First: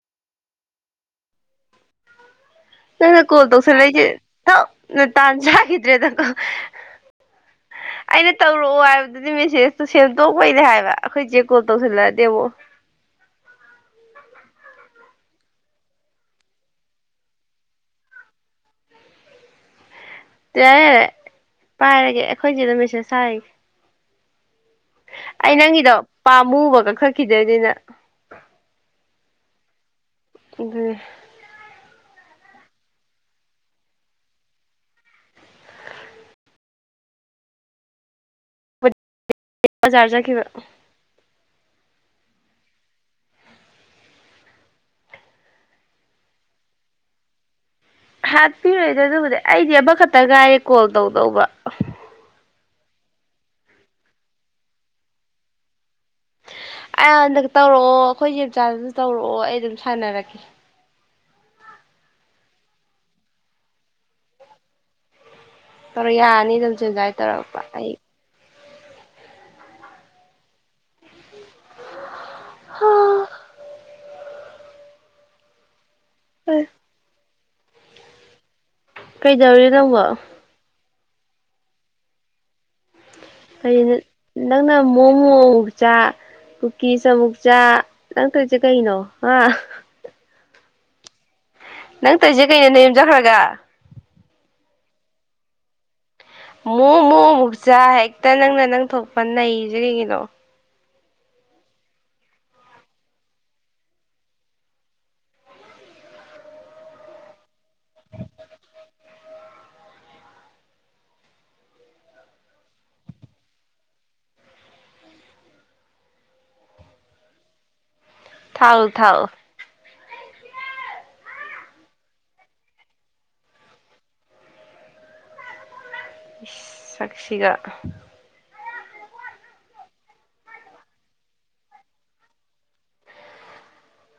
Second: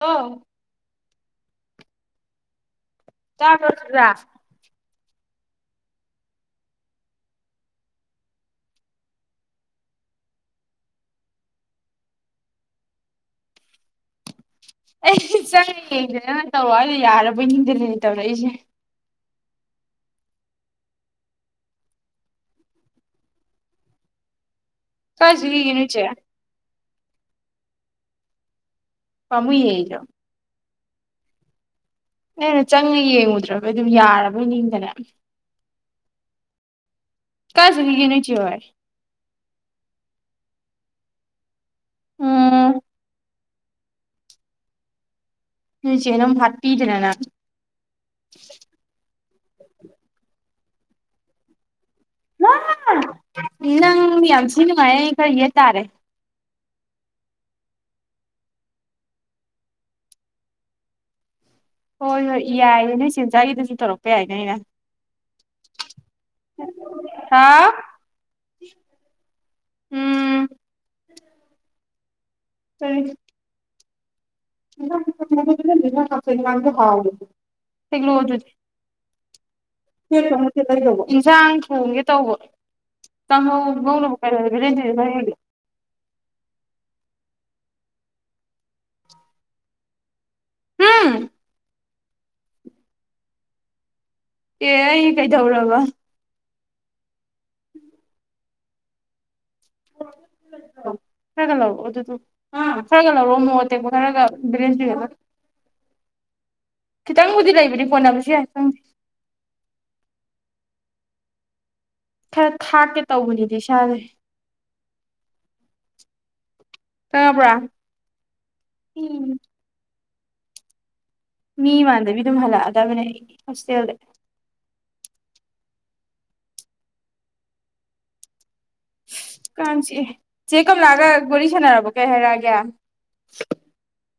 ꯑ ꯅ ꯀꯣꯜ ꯇꯥꯕ꯭ꯔꯣ ꯇꯧꯁ ꯂꯩꯦ ꯁꯤꯜꯚꯤꯌꯥ ꯊ ꯅ ꯇꯥꯟ ꯆꯥꯈꯤꯗ꯭ꯔꯦꯗꯀꯣ ꯑꯩꯅ ꯇꯧꯔꯛꯑꯣ ꯍꯥꯏꯕꯗꯨꯗꯤ ꯃꯦꯁꯦꯁꯇꯨ ꯁꯦꯝꯗꯣꯛꯄꯩꯅꯦ ꯍꯥꯏꯕ ꯑꯩꯈꯣꯏ ꯆꯦ ꯀꯣꯜ ꯇꯧꯁꯤꯜꯂꯛꯑꯗꯦꯕꯣ ꯑꯦ ꯆꯪꯉꯦ ꯌꯦꯁꯤꯗꯅ ꯇꯧꯔꯛꯑꯣꯗꯤ ꯌꯥꯔꯕꯣꯏ ꯅꯤꯡꯗꯅꯅꯦ ꯇꯧꯔꯛꯏꯁꯦ ꯌꯥꯔꯦ ꯄꯥꯏꯔꯒꯦ ꯑꯩꯈꯣꯏꯁ ꯅꯨꯃꯤꯠꯁꯤꯦ ꯁꯔꯤꯒꯦ ꯀꯥꯏ ꯑꯩ ꯆꯨꯒꯤꯒꯦ ꯅꯣꯏ ꯅꯪꯒꯤꯗꯣ ꯆꯦ ꯄꯥꯝꯃꯨꯕ ꯀꯛꯈꯛꯈꯤꯗꯣꯏꯅꯤꯅ ꯄꯃꯨꯦꯔ ꯑꯗꯨ ꯅꯩꯅ ꯆꯪꯉ ꯌꯦꯡꯉꯨꯗ꯭ꯔꯕ ꯑꯗꯨꯝ ꯌꯥꯔꯕꯣꯏ ꯅꯤꯡꯗꯅ ꯀꯥꯁꯨꯈꯤꯒꯦ ꯅꯣꯏꯆꯤ ꯑꯣꯏ ꯕꯖꯥꯔ ꯆꯠꯈꯤꯕ ꯎꯝ ꯎꯝ ꯆꯅꯝ ꯐꯠ ꯄꯤꯗꯅꯅ ꯍꯥꯄꯤꯤ ꯑꯣꯏꯣꯏꯗ ꯑꯗꯨꯕꯨꯗ ꯑꯩꯗꯤ ꯑꯃ ꯈꯛꯇ ꯀꯥꯏꯔꯦ ꯀꯣꯜ ꯇꯧꯗꯧꯕ ꯅꯪ ꯃꯤ ꯌꯥꯝꯁꯤ ꯅꯨꯡꯉꯥꯏ ꯀꯩꯌꯦ ꯇꯥꯔꯦ ꯑꯩ ꯍꯟꯗꯛ ꯇꯧꯔꯛꯑꯣ ꯑꯩꯈꯣꯏ ꯌꯟꯆꯥꯥꯗꯁꯨ ꯇꯧꯔꯛꯑꯣ ꯑꯩ ꯑꯗꯨꯝ ꯁꯥꯟꯅꯔꯛꯀꯦ ꯍꯣꯏ ꯍꯣꯏ ꯌꯥꯏꯌꯦ ꯅꯣꯏ ꯁꯦꯟꯖꯥꯛꯒꯤꯗꯁꯨ ꯇꯧꯔꯛꯄ ꯌꯥꯏꯅꯦ ꯑꯩꯅ ꯇꯧꯔ ꯌꯥꯔꯅꯤꯗ ꯍꯧꯁꯨꯖꯥꯏ ꯇꯧꯔꯛꯄ ꯍꯥꯎ ꯑꯩ ꯎꯝ ꯎꯝ ꯍꯦꯖꯦꯖꯩ [inaudible] ꯐꯃꯗꯤ ꯍꯥꯎꯗꯤ ꯁꯤꯒꯂ ꯍꯗꯗꯤ [unintelligible] ꯀꯩꯗꯧꯔꯤ ꯅꯪꯕꯣ ꯂꯩꯗꯧꯕ ꯏꯟꯁꯥꯡ ꯊꯣꯡꯒꯦ ꯇꯧꯕ ꯀꯥꯡꯍꯧ ꯀꯩꯅꯣ ꯉꯧꯅꯕ ꯀꯩꯗꯧꯔꯤꯕ ꯅꯪꯅ ꯂꯦꯟꯗ꯭ꯔꯤꯁꯦ ꯈꯔ ꯃꯣꯃꯣ ꯍꯦꯛꯒꯦ ꯃꯨꯛ ꯆꯥ ꯀꯨꯀꯤꯆ ꯑꯃꯨꯛ ꯆꯥ ꯅꯪ ꯇꯧꯏꯁꯤ ꯀꯩꯅꯣ ꯍꯥ ꯍꯝ ꯅꯪ ꯇꯧꯁꯦ ꯀꯩꯅꯣ ꯅꯌꯨꯝ ꯆꯠꯈ꯭ꯔꯒ ꯑꯦ ꯑꯩ ꯀꯩꯗꯧꯔꯕ ꯃꯨꯛ ꯃꯨꯛ ꯃꯨꯛꯆꯥꯥ ꯍꯦꯛꯇ ꯅꯪꯅ ꯅꯪ ꯊꯣꯛꯄ ꯅꯩ ꯗ ꯌꯦꯡꯉꯤꯗꯣ ꯈꯔꯒ ꯂꯧꯔꯣꯑꯣ ꯑꯗꯨꯗꯨ ꯍꯥ ꯈꯔꯒ ꯂꯧꯔꯣ ꯃꯣꯔꯣꯛ ꯑꯇꯦꯛꯄ ꯈꯔꯒ ꯕꯦꯂꯦꯟꯗ꯭ꯔꯤꯒ ꯈꯤꯇꯪꯕꯨꯗꯤ ꯂꯩ ꯔꯤ ꯐꯅꯥꯕꯤꯕꯁꯤ ꯍꯥꯏ ꯁꯪ ꯈꯔ ꯊꯥꯛꯀꯦ ꯇꯧꯕꯅꯤꯗ ꯏꯁꯥꯁꯦ ꯇꯥꯔꯕ꯭ꯔ ꯊꯥꯛꯎ ꯊꯥꯛꯎ ꯃꯤ ꯃꯥꯟꯗꯕꯤ ꯑꯗꯨꯝ ꯍꯜꯂꯛꯑꯗꯕꯅꯦ ꯑꯩ ꯍꯣꯁꯇꯦꯜꯗ ꯏꯁ ꯁꯛꯁꯤꯒ ꯀꯥꯡ ꯆꯤꯛꯏ ꯆꯦ ꯀꯝꯂꯥꯒ ꯋꯥꯔꯤ ꯁꯥꯟꯅꯔꯕꯣ ꯀꯩ ꯍꯥꯏꯔꯛꯑꯒꯦ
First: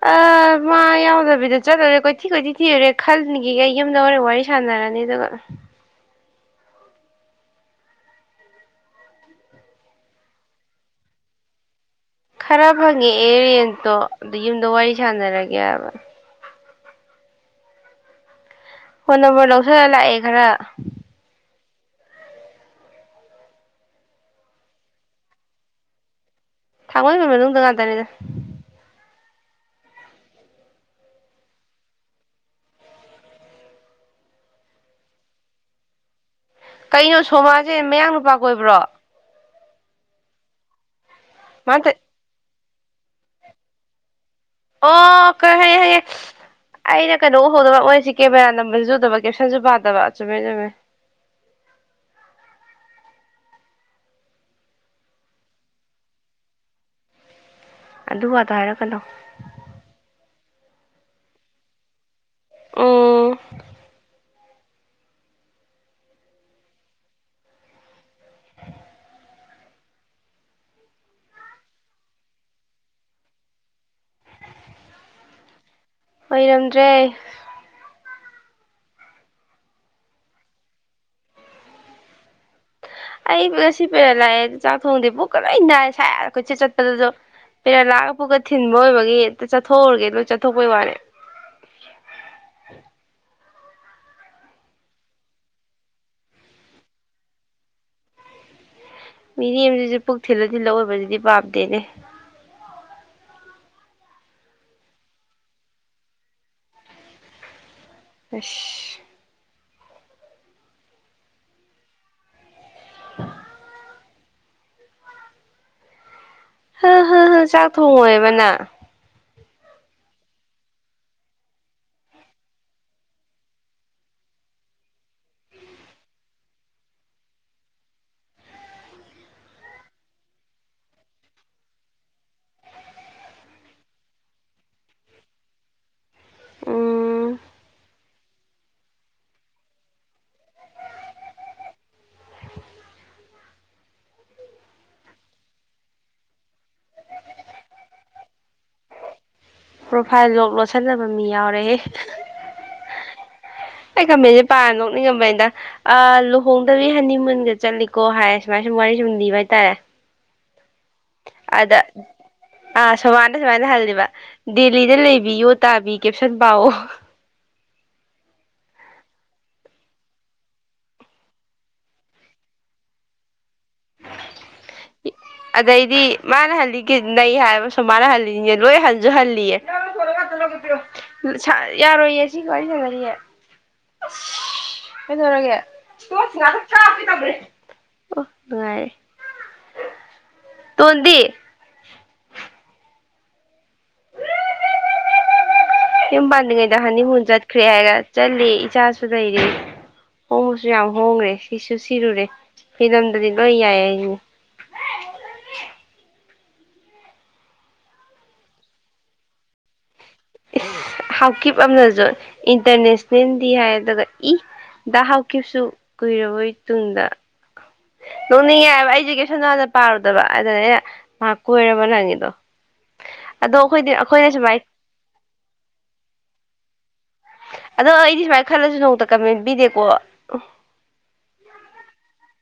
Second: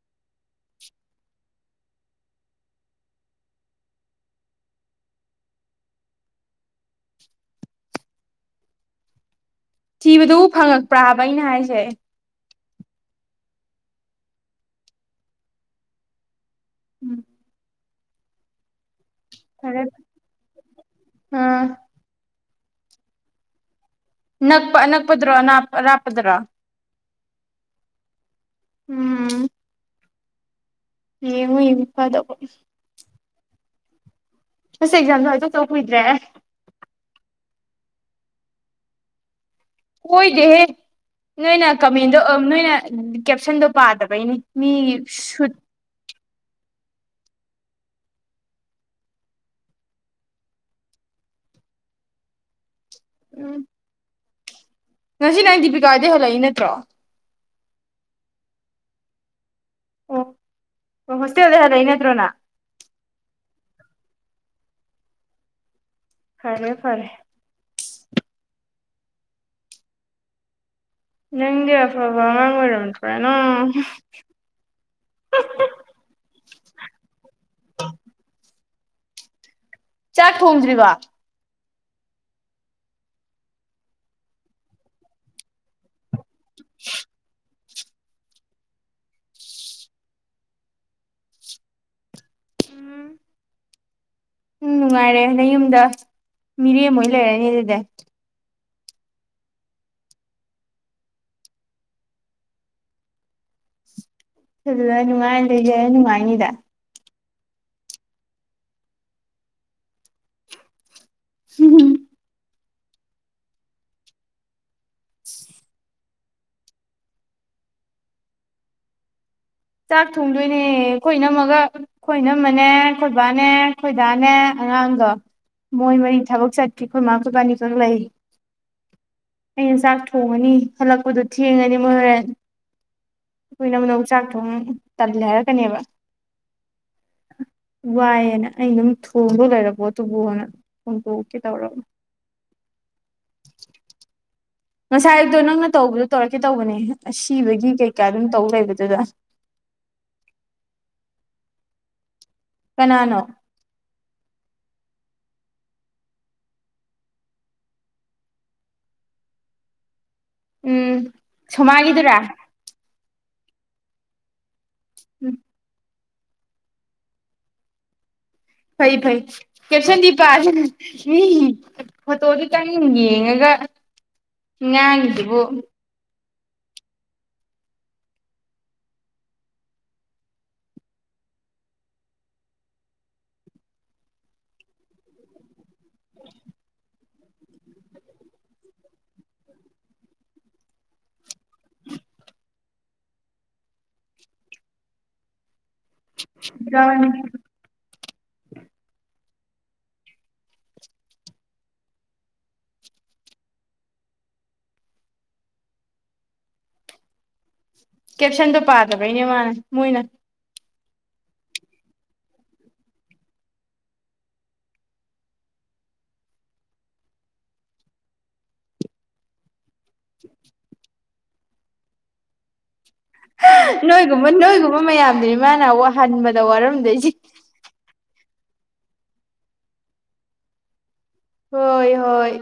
ꯑ ꯃꯥ ꯌꯥꯎꯗꯕꯤꯗ ꯆꯠꯂꯨꯔꯦ ꯀꯣꯏꯊꯤ ꯀꯣꯏꯊꯤ ꯊꯤꯔꯨꯔꯦ ꯈꯜꯅꯤꯈꯤꯒꯩ ꯌꯨꯝꯗ ꯍꯣꯔꯦꯟ ꯋꯥꯔꯤ ꯁꯥꯟꯅꯔꯅꯤ ꯑꯗꯨꯒ ꯊꯤꯕꯗꯨꯕꯨ ꯐꯪꯉꯛꯄ꯭ꯔꯥ ꯍꯥꯏꯕ ꯑꯩꯅ ꯍꯥꯏꯁꯦ ꯈꯔ ꯐꯪꯉꯛꯑꯦ ꯔꯦꯟꯇꯣ ꯑꯗꯨ ꯌꯨꯝꯗ ꯋꯥꯔꯤ ꯁꯥꯟꯅꯔꯒꯦꯕ ꯎꯝ ꯐꯣꯟ ꯅꯝꯕꯔ ꯐꯔꯦ ꯂꯧꯁꯜꯂ ꯂꯥꯛꯑꯦ ꯈꯔ ꯑꯥ ꯅꯛꯄ ꯑꯅꯛꯄꯗ꯭ꯔꯣ ꯑꯅꯥꯞ ꯑꯔꯥꯞꯄꯗ꯭ꯔꯣ ꯊꯥꯡꯃꯩꯕꯟ ꯃꯅꯨꯡꯗ ꯉꯥꯛꯇꯅꯤꯗ ꯎꯝ ꯌꯦꯡꯉꯨ ꯌꯦꯡꯉꯨ ꯐꯗꯧꯕ ꯑꯍꯝ ꯑꯁ ꯑꯦꯛꯖꯥꯝꯗꯣ ꯍꯥꯏꯗꯣꯛꯇꯕ ꯀꯨꯏꯗ꯭ꯔꯦꯍꯦ ꯀꯩꯅꯣ ꯁꯣꯃꯥꯖꯦ ꯃꯌꯥꯡ ꯅꯨꯄꯥ ꯀꯣꯏꯕ꯭ꯔꯣ ꯀꯣꯏꯗꯦꯍꯦ ꯅꯣꯏꯅ ꯃꯥꯇ ꯀꯃꯦꯟꯗꯣ ꯑꯝ ꯅꯣꯏꯅ ꯀꯦꯞꯁꯟꯗꯣ ꯄꯥꯗꯕꯩꯅꯦ ꯑꯣ ꯀ ꯈꯪꯉꯦ ꯈꯪꯉꯦ ꯈꯪꯉꯦ ꯑꯩꯅ ꯀꯩꯅꯣ ꯎꯍꯧꯗꯕ ꯃꯣꯏꯁꯤ ꯀꯦꯃꯦꯔꯥ ꯅꯝꯕꯗꯨꯁꯨ ꯎꯗꯕ ꯀꯦꯞꯁꯟꯁꯨ ꯄꯥꯗꯕ ꯆꯨꯝꯃꯦ ꯆꯨꯝꯃꯦ ꯎꯝ ꯉꯁꯤ ꯅꯪ ꯗꯤꯄꯤꯀꯥꯍꯣꯏꯗꯩ ꯍꯜꯂꯛꯏ ꯅꯠꯇ꯭ꯔꯣ ꯑꯗꯨꯗ ꯍꯥꯏꯔꯛꯀꯅꯣ ꯑꯣ ꯍꯣꯁꯇꯦꯜꯗꯩ ꯍꯜꯂꯛꯏ ꯅꯠꯇ꯭ꯔꯣ ꯅ ꯎꯝ ꯐꯔꯦ ꯐꯔꯦ ꯅꯪꯗꯤ ꯑꯐꯕ ꯑꯉꯥꯡ ꯑꯣꯏꯔꯝꯗ꯭ꯔꯦꯅ ꯑꯣꯏꯔꯝꯗ꯭ꯔꯦ ꯆꯥꯛ ꯊꯣꯡꯗ꯭ꯔꯤꯕꯥ ꯑꯩ ꯉꯁꯤ ꯄꯦꯔꯠ ꯂꯥꯛ ꯑꯦ ꯆꯥꯛ ꯊꯣꯡꯗꯦ ꯄꯨꯛꯀ ꯂꯣꯏ ꯅꯥꯏ꯫ ꯁ ꯀꯣꯏꯆꯠ ꯆꯠꯄꯗ ꯖꯨ ꯄꯦꯔꯠꯂꯥꯛꯑꯒ ꯄꯨꯛꯀ ꯊꯤꯟꯕ ꯑꯣꯏꯕꯒꯤ ꯑꯝꯇ ꯆꯠꯊꯣꯛꯎꯔꯒꯦ ꯑꯗꯨ ꯆꯠꯊꯣꯛꯄꯩ ꯋꯥꯅꯦ꯫ ꯎꯝ ꯅꯨꯡꯉꯥꯏꯔꯦ ꯅꯌꯨꯝꯗ ꯃꯤꯔꯦꯝ ꯑꯣꯏꯔꯥ ꯂꯩꯔꯅꯤ ꯑꯗꯨꯗꯤ꯫ ꯃꯤꯔꯦꯝꯁꯤꯁꯨ ꯄꯨꯛ ꯊꯤꯜꯂ- ꯊꯤꯜꯂ ꯑꯣꯏꯕꯁꯤꯗꯤ ꯄꯥꯝꯗꯦꯅꯦ꯫ [unintelligible] ꯅꯨꯡꯉꯥꯏ ꯅꯥ ꯂꯩꯒꯦ ꯅꯨꯉꯥꯏꯅꯤꯗ ꯑꯁ! ꯍꯝ [unintelligible] ꯍ ꯍ ꯍ ꯆꯥꯛ ꯊꯣꯡꯉꯣꯏꯕ ꯅꯪ ꯆꯥꯛ ꯊꯣꯡꯗꯣꯏꯅꯦ ꯑꯩꯈꯣꯏ ꯏꯅꯝꯃꯒ ꯈꯣꯏ ꯏꯅꯝꯃꯅꯦ ꯈꯣꯏꯕꯥꯅꯦ ꯈꯣꯏꯗꯥꯅꯦ ꯑꯉꯥꯡꯒ ꯃꯣꯏ ꯃꯔꯤ ꯊꯕꯛ ꯆꯠꯈꯤ ꯈꯣꯏꯃꯥ ꯈꯣꯏꯕꯥꯅꯤꯈꯛ ꯂꯩ ꯑꯩꯅ ꯆꯥꯛ ꯊꯣꯡꯉꯅꯤ ꯍꯜꯂꯛꯄꯗꯣ ꯊꯦꯡꯉꯅꯤ ꯃꯣꯏ ꯍꯣꯔꯦꯟ ꯑꯩꯈꯣꯏ ꯢꯅꯝꯃꯅ ꯑꯃꯣꯛ ꯆꯥꯛ ꯁꯨꯝ ꯇꯜꯂꯦ ꯍꯥꯏꯔꯛꯀꯅꯦꯕ ꯎꯝ ꯋꯥꯏꯌꯦꯅ ꯑꯩ ꯑꯗꯨꯝ ꯊꯣꯡꯕ ꯂꯩꯔ ꯄꯣꯠꯇꯨꯕꯨꯅ ꯊꯣꯡꯗꯣꯛꯀꯦ ꯇꯧꯔꯕ꯫ ꯉꯁꯥꯏ ꯑꯌꯨꯛꯇꯣ ꯅꯪꯅ ꯇꯧꯕꯗꯣ ꯇꯧꯔꯛꯀꯦ ꯇꯧꯕꯅꯦ ꯑꯁꯤꯕꯒꯤ ꯀꯩꯀꯥ ꯑꯗꯨꯝ ꯇꯧ ꯂꯩꯕꯗꯨꯗ ꯄ꯭ꯔꯣꯐꯥꯏꯜ ꯂꯣꯛ ꯂꯣꯠꯁꯤꯟꯅꯕ ꯃꯤ ꯌꯥꯎꯔꯦꯍꯦ ꯀꯅꯥꯅꯣ? ꯑꯩ ꯀꯃꯦꯟꯁꯦ ꯄꯥꯔ ꯅꯣꯛꯅꯤꯡꯉꯝꯕꯅꯤꯗ ꯑ ꯂꯨꯍꯣꯡꯗꯕꯤ ꯍꯅꯤ ꯃꯨꯟꯒ ꯆꯠꯂꯤꯀꯣ ꯍꯥꯏꯔ ꯁꯨꯃꯥꯏ ꯁꯨꯝ ꯋꯥꯔꯤ ꯁꯨꯝ ꯂꯤꯕ ꯍꯥꯏꯇꯥꯔꯦ ꯎꯝ ꯑꯗ ꯁꯣꯃꯥꯒꯤꯗꯨꯔꯥ ꯑ ꯁꯣꯃꯥ ꯃꯥꯏꯅ ꯍꯜꯂꯤꯕ ꯗꯦꯜꯂꯤꯗ ꯎꯝ ꯂꯩꯕꯤ ꯌꯣ ꯇꯥꯕꯤ ꯀꯦꯞꯁꯟ ꯄꯥ ꯑꯣ ꯐꯩ - ꯐꯩ ꯀꯦꯞꯁꯟꯗꯤ ꯄꯥꯗꯥꯅ ꯃꯤꯒꯤ ꯐꯣꯇꯣꯗꯨꯇꯪ ꯌꯦꯡꯉꯒ ꯉꯥꯡ ꯏꯖꯤꯕꯨ ꯑꯗꯩꯗꯤ ꯃꯥꯅ ꯍꯜꯂꯤꯒꯦ ꯅꯩ ꯍꯥꯏꯁꯨ ꯃꯥꯅ ꯍꯜꯂꯤꯖꯦ ꯂꯣꯏ ꯍꯟꯁꯨ ꯍꯜꯂꯤꯌꯦ ꯌꯥꯔꯣꯏꯌꯦ ꯁꯤ ꯋꯥꯔꯤ ꯁꯅꯔꯤꯌꯦ ꯑ ꯀꯩꯗꯧꯔꯒꯦ [unintelligible] [unintelligible] ꯅꯨꯡꯉꯥꯏ ꯇꯣꯟꯗꯤ? ꯌꯨꯝ ꯄꯥꯟꯗ꯭ꯔꯤꯉꯩꯗꯥ ꯍꯥꯅꯤꯃꯨꯟ ꯆꯠꯈꯔꯦ ꯍꯥꯏꯔ ꯆꯠꯂꯦ ꯏꯆꯥꯁꯨ ꯂꯩꯔꯦ ꯍꯣꯡꯕꯁꯨ ꯌꯥꯝ ꯍꯣꯡꯉ꯭ꯔꯦ ꯁꯤꯁꯨ ꯁꯤꯔꯨꯔꯦ ꯐꯤꯗꯝꯗꯗꯤ ꯂꯣꯏ ꯌꯥꯏ ꯍꯥꯏꯖꯤꯅꯤ꯫ ꯀꯦꯞꯁꯟꯗꯣ ꯄꯥꯗꯕꯩꯅꯦ ꯃꯥꯅ ꯃꯣꯏꯅ꯫ ꯍꯥꯎꯀꯤꯞ ꯑꯅꯁꯨ ꯏꯟꯇꯔꯅꯦꯁꯅꯦꯜꯗꯤ ꯍꯥꯏꯒ ꯏ ꯗ ꯍꯥꯎꯀꯤꯞꯁꯨ ꯀꯨꯏꯔꯕꯣꯏ ꯇꯨꯡꯗ ꯅꯣꯛꯅꯤꯡꯉꯦ ꯍꯥꯏꯕ ꯑꯩꯁꯦ ꯀꯩꯁꯟꯗꯣ ꯍꯟꯅꯥ ꯄꯥꯔꯨꯗꯕ ꯑꯗꯅꯦ ꯑꯩꯅꯥ ꯃꯥ ꯀꯣꯏꯔꯕ ꯅ ꯍꯡꯉꯤꯗꯣ꯫ ꯅꯣꯏꯒꯨꯝꯕ ꯅꯣꯏꯒꯨꯝꯕ ꯃꯌꯥꯝꯗꯨꯅꯤ ꯃꯥꯅ ꯍꯟꯕꯗ ꯋꯥꯔꯝꯗꯣꯏꯁꯦ꯫ ꯑꯗꯣ ꯑꯩꯗꯤ ꯁꯨꯃꯥꯏꯅ ꯈꯜꯂꯁꯨ ꯅꯣꯡꯃꯇ ꯀꯃꯦꯟ ꯄꯤꯗꯦꯀꯣ꯫ ꯍꯣꯏ ꯍꯣꯏ꯫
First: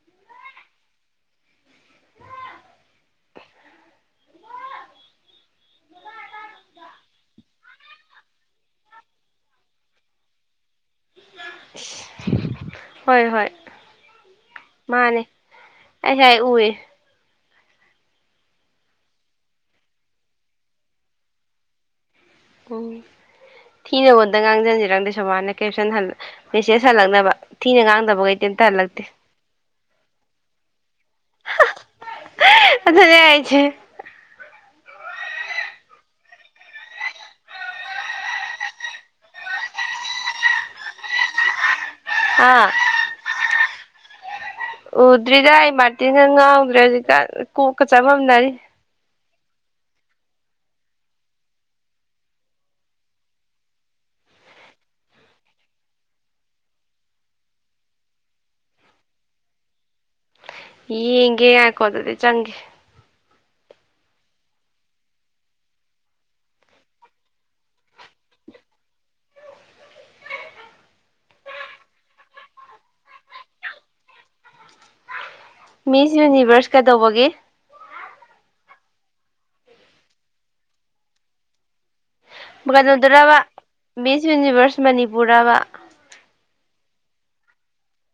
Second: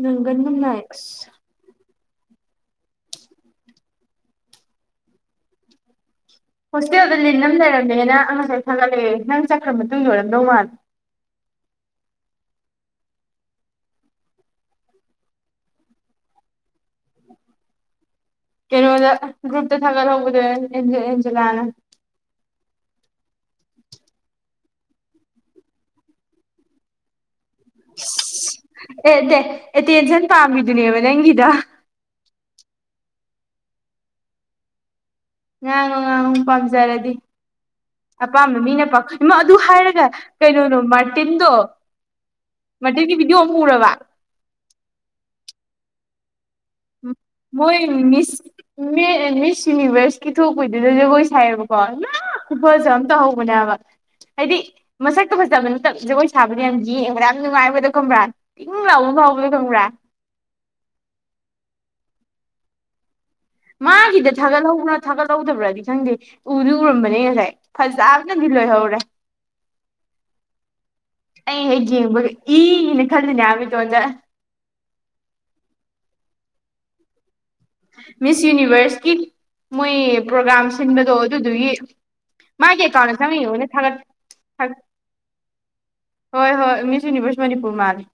ꯅꯪꯒꯟ ꯗꯨꯝ ꯅꯥꯥꯏ ꯑꯁ ꯍꯣꯁꯇꯦꯜꯗ ꯂꯤꯟ ꯑꯃ ꯂꯩꯔꯝꯃꯦꯅ ꯉꯁꯥꯏ ꯊꯥꯒꯠꯂꯦ ꯅꯪ ꯆꯠꯈ꯭ꯔ ꯃꯇꯨꯡ ꯑꯣꯏꯔꯝꯗꯧ ꯃꯥꯜꯂꯦ꯫ ꯍꯣꯏ ꯍꯣꯏ ꯃꯥꯅꯦ ꯑꯩꯁ ꯎꯏ ꯀꯩꯅꯣꯗ ꯒ꯭ꯔꯨꯞꯇ ꯊꯥꯒꯠꯍꯧꯕꯗ ꯑꯦꯟꯖꯂꯥꯅ ꯑꯣ ꯊꯤꯅꯉꯣꯟꯗ ꯉꯥꯡꯁꯤꯟꯁꯤꯦꯔꯪꯗꯦ ꯁꯣꯕꯥꯅ ꯀꯦꯞꯁꯟ ꯃꯦꯁꯦꯖ ꯍꯜꯂꯛꯅꯕ ꯊꯤꯅ ꯉꯥꯡꯗꯕ ꯀꯩꯇ ꯑꯝꯇ ꯍꯜꯂꯛꯇꯦ ꯑꯦ ꯅꯠꯇꯦ ꯑꯦꯇꯦꯟꯁꯟ ꯄꯥꯝꯃꯤꯗꯨꯅꯦꯕ ꯅꯪꯒꯤꯗ ꯑꯗꯨꯅꯦ ꯍꯥꯌꯖꯦ ꯉꯥꯡꯉꯨ ꯉꯥꯡꯉꯨ ꯄꯥꯝꯖꯔꯗꯤ ꯑꯄꯥꯝꯕ ꯃꯤꯅ ꯄꯥꯈ ꯏꯃ ꯑꯗꯨ ꯍꯥꯏꯔꯒ ꯀꯩꯅꯣꯅꯣ ꯃꯥꯔꯇꯤꯟꯗꯣ ꯑꯥ ꯃꯒꯤ ꯚꯤꯗꯤꯑꯣ ꯑꯃ ꯎꯔꯕ ꯎꯗ꯭ꯔꯗ ꯑꯩ ꯃꯥꯇꯅ ꯅꯪ ꯖꯤꯇ ꯃꯣꯏ ꯀꯣꯛꯀ ꯃꯤꯁ ꯆꯃꯝꯅꯔꯤ ꯃꯤꯁ ꯌꯨꯅꯤꯚꯔꯁꯀꯤ ꯊꯣꯛꯄꯗꯨꯗ ꯖꯒꯣꯏ ꯁꯥꯏꯌꯦꯕꯀꯣ ꯂ ꯈꯨꯐꯁꯨ ꯑꯃ ꯇꯧꯍꯧꯕꯅꯦꯕ ꯍꯥꯏꯗꯤ ꯃꯁꯛꯇ ꯐꯖꯕ ꯅꯠꯇꯕ ꯖꯒꯣꯏ ꯁꯥꯕꯗ ꯌꯥꯝ ꯌꯦꯡꯕꯗ ꯌꯥꯝ ꯅꯨꯡꯉꯥꯏꯕꯗ ꯈꯪꯕ꯭ꯔꯥ ꯏꯪ ꯂꯥꯎꯕ ꯐꯥꯎꯕꯗꯣ ꯈꯪꯕ꯭ꯔꯥ ꯌꯦꯒꯦ ꯍꯥꯏꯀꯣꯗꯗꯤ ꯆꯪꯒꯦ ꯃꯥꯒꯤꯗ ꯊꯥꯒꯠꯍꯧ ꯊꯥꯒꯠꯍꯧꯗꯕ꯭ꯔꯗꯤ ꯈꯪꯗꯦ ꯎꯗꯤ ꯎꯔꯝꯕꯅꯦ ꯉꯁꯥꯏ ꯐꯖꯕꯅꯗꯤ ꯂꯣꯏꯍꯧꯔꯦ ꯑꯩ ꯍꯦꯛ ꯌꯦꯡꯕꯒ ꯏꯅ ꯈꯜꯂꯤꯅꯦ ꯍꯥꯏꯕꯇꯣꯟꯗ ꯃꯤꯁ ꯌꯨꯅꯤꯚꯔꯁ ꯀꯩꯗꯧꯕꯒꯤ ꯃꯤꯁ ꯌꯨꯅꯤꯚꯔꯁꯀꯤ ꯃꯣꯏ ꯄ꯭ꯔꯣꯒꯥ꯭ꯔꯥꯝ ꯁꯤꯟꯕꯗꯣ ꯑꯗꯨꯗꯨꯒꯤ ꯃꯥꯒꯤ ꯑꯦꯀꯥꯎꯟꯗ ꯀꯩꯅꯣꯗꯨꯔꯕ ꯆꯪꯉ ꯌꯦꯡꯉꯨꯅꯦ ꯊꯥꯒꯠ ꯕꯤꯁ ꯌꯨꯅꯤꯚꯔꯁ ꯃꯅꯤꯄꯨꯔꯔꯕ ꯍꯣꯏ ꯍꯣꯏ ꯃꯤꯁ ꯌꯨꯅꯤꯚꯔꯁ ꯃꯅꯤꯄꯨꯔ ꯃꯥꯜꯂꯤꯦ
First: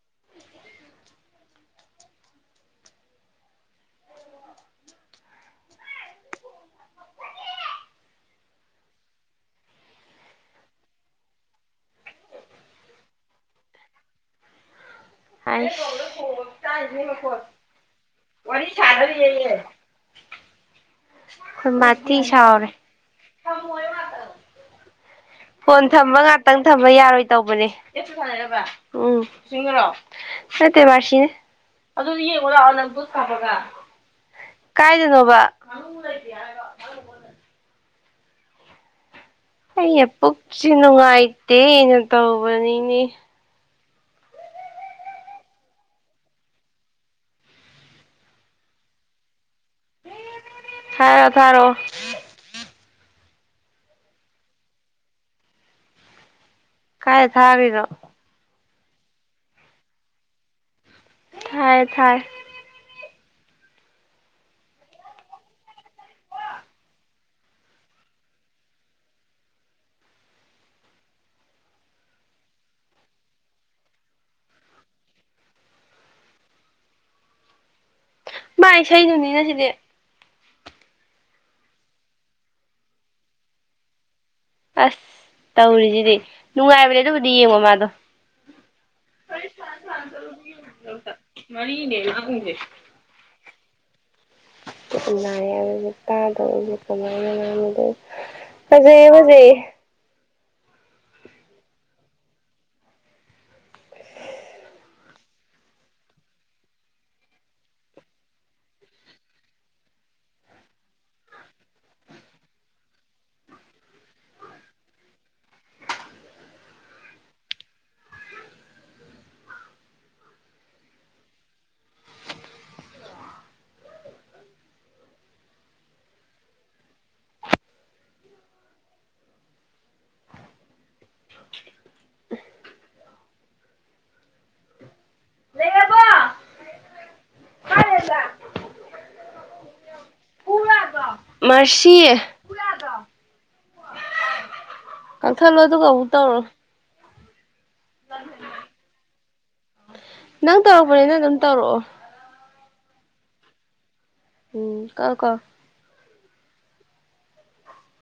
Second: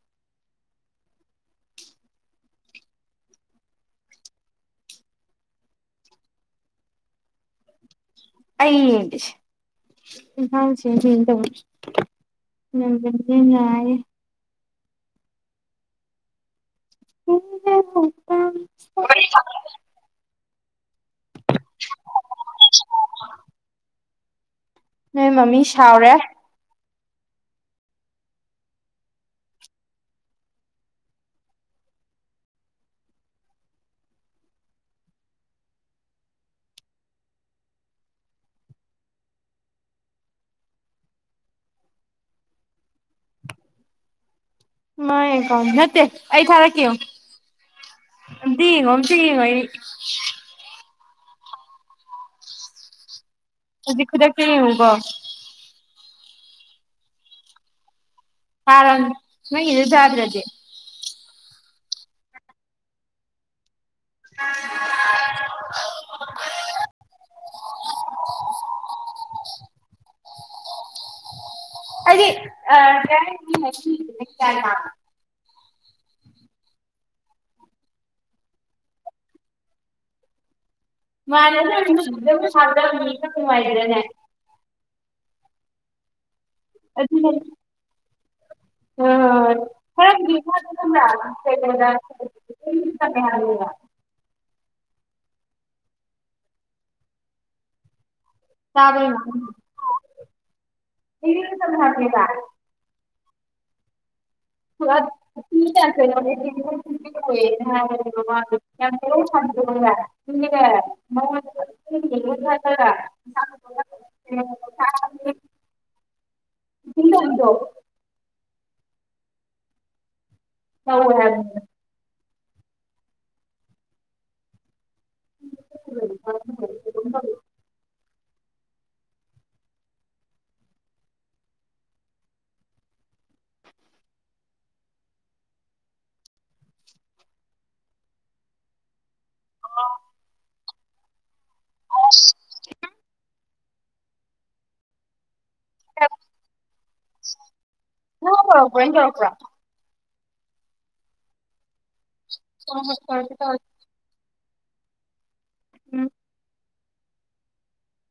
ꯑꯁꯦ ꯇ ꯌꯥꯑꯦ [unintelligible] [inaudible] ꯍꯥꯏ ꯀꯥꯏ ꯍ ꯅꯀꯣꯠ ꯆꯥꯗꯔꯤ ꯌꯑꯦ ꯑꯩꯈꯣꯏ ꯃꯥꯊ ꯁꯣꯏꯔꯦ ꯅꯣꯏ ꯃꯃꯤ ꯐꯣꯟ ꯁꯥꯎꯔꯦ ꯊꯝꯃ ꯉꯥꯛꯇꯪ ꯊꯝꯃ ꯌꯥꯔꯣꯏ ꯇꯧꯕꯅꯦ ꯎꯝ ꯅꯠꯇꯦ ꯃꯥꯔꯁꯤꯅꯦ ꯀꯥꯏꯗꯅꯣꯕ [unintelligible] ꯑꯩ ꯄꯨꯛꯁꯤ ꯅꯨꯡꯉꯥꯏꯇꯦꯩꯅ ꯇꯧꯕꯅꯤꯅꯦ ꯃꯥꯏ ꯀ ꯅꯠꯇꯦ ꯑꯩ ꯊꯥꯔꯛꯀꯦ ꯌꯦꯡꯉꯣ ꯃꯇꯥ ꯌꯦꯡꯉꯣ [inaudible] ꯍꯥꯏꯔꯣ ꯊꯥꯔꯣ ꯍꯧꯖꯤ ꯈꯨꯗꯀꯤ ꯍꯧꯎꯕ ꯀꯥꯏ ꯊꯥꯗꯣ ꯑꯔꯝ ꯅꯪꯖꯥꯗ꯭ꯔꯗꯤ ꯊꯥꯏ ꯊꯥꯏ [inaudible] ꯑ ꯑ ꯃꯥꯚꯥꯏ ꯏꯁꯩꯩꯅꯅꯤꯅ ꯁꯤꯗꯤ ꯃꯅꯗꯗ ꯁꯗ ꯃꯥꯏꯗꯅꯦ [unintelligible] ꯑꯁ ꯇꯧꯔꯤꯁꯤꯗꯤ ꯅꯨꯡꯉꯥꯏꯕ ꯂꯩꯦꯗꯕꯨꯗꯤ ꯌꯦꯡꯉꯣ ꯃꯥꯗꯣ ꯎ ꯍꯥꯏꯗ [inaudible] ꯔꯦ ꯇꯗ ꯀꯃꯗ ꯐꯖꯩ ꯐꯖꯩꯌꯦ ꯑꯩꯒꯤ [unintelligible] [unintelligible] [unintelligible] [inaudible] ꯑ ꯃꯔꯁꯤ ꯊꯂꯣ ꯑꯗꯨꯒ ꯑꯗꯨꯝ ꯇꯧꯔ ꯍ ꯍꯠꯇ꯭ꯔ ꯅꯪ ꯇꯧꯔꯛꯄꯅꯤ ꯅꯪ ꯑꯗꯨꯝ ꯇꯧꯔꯛꯑꯣ ꯍꯁꯔ ꯇ ꯎꯝ ꯀ ꯀꯣ ꯎꯝ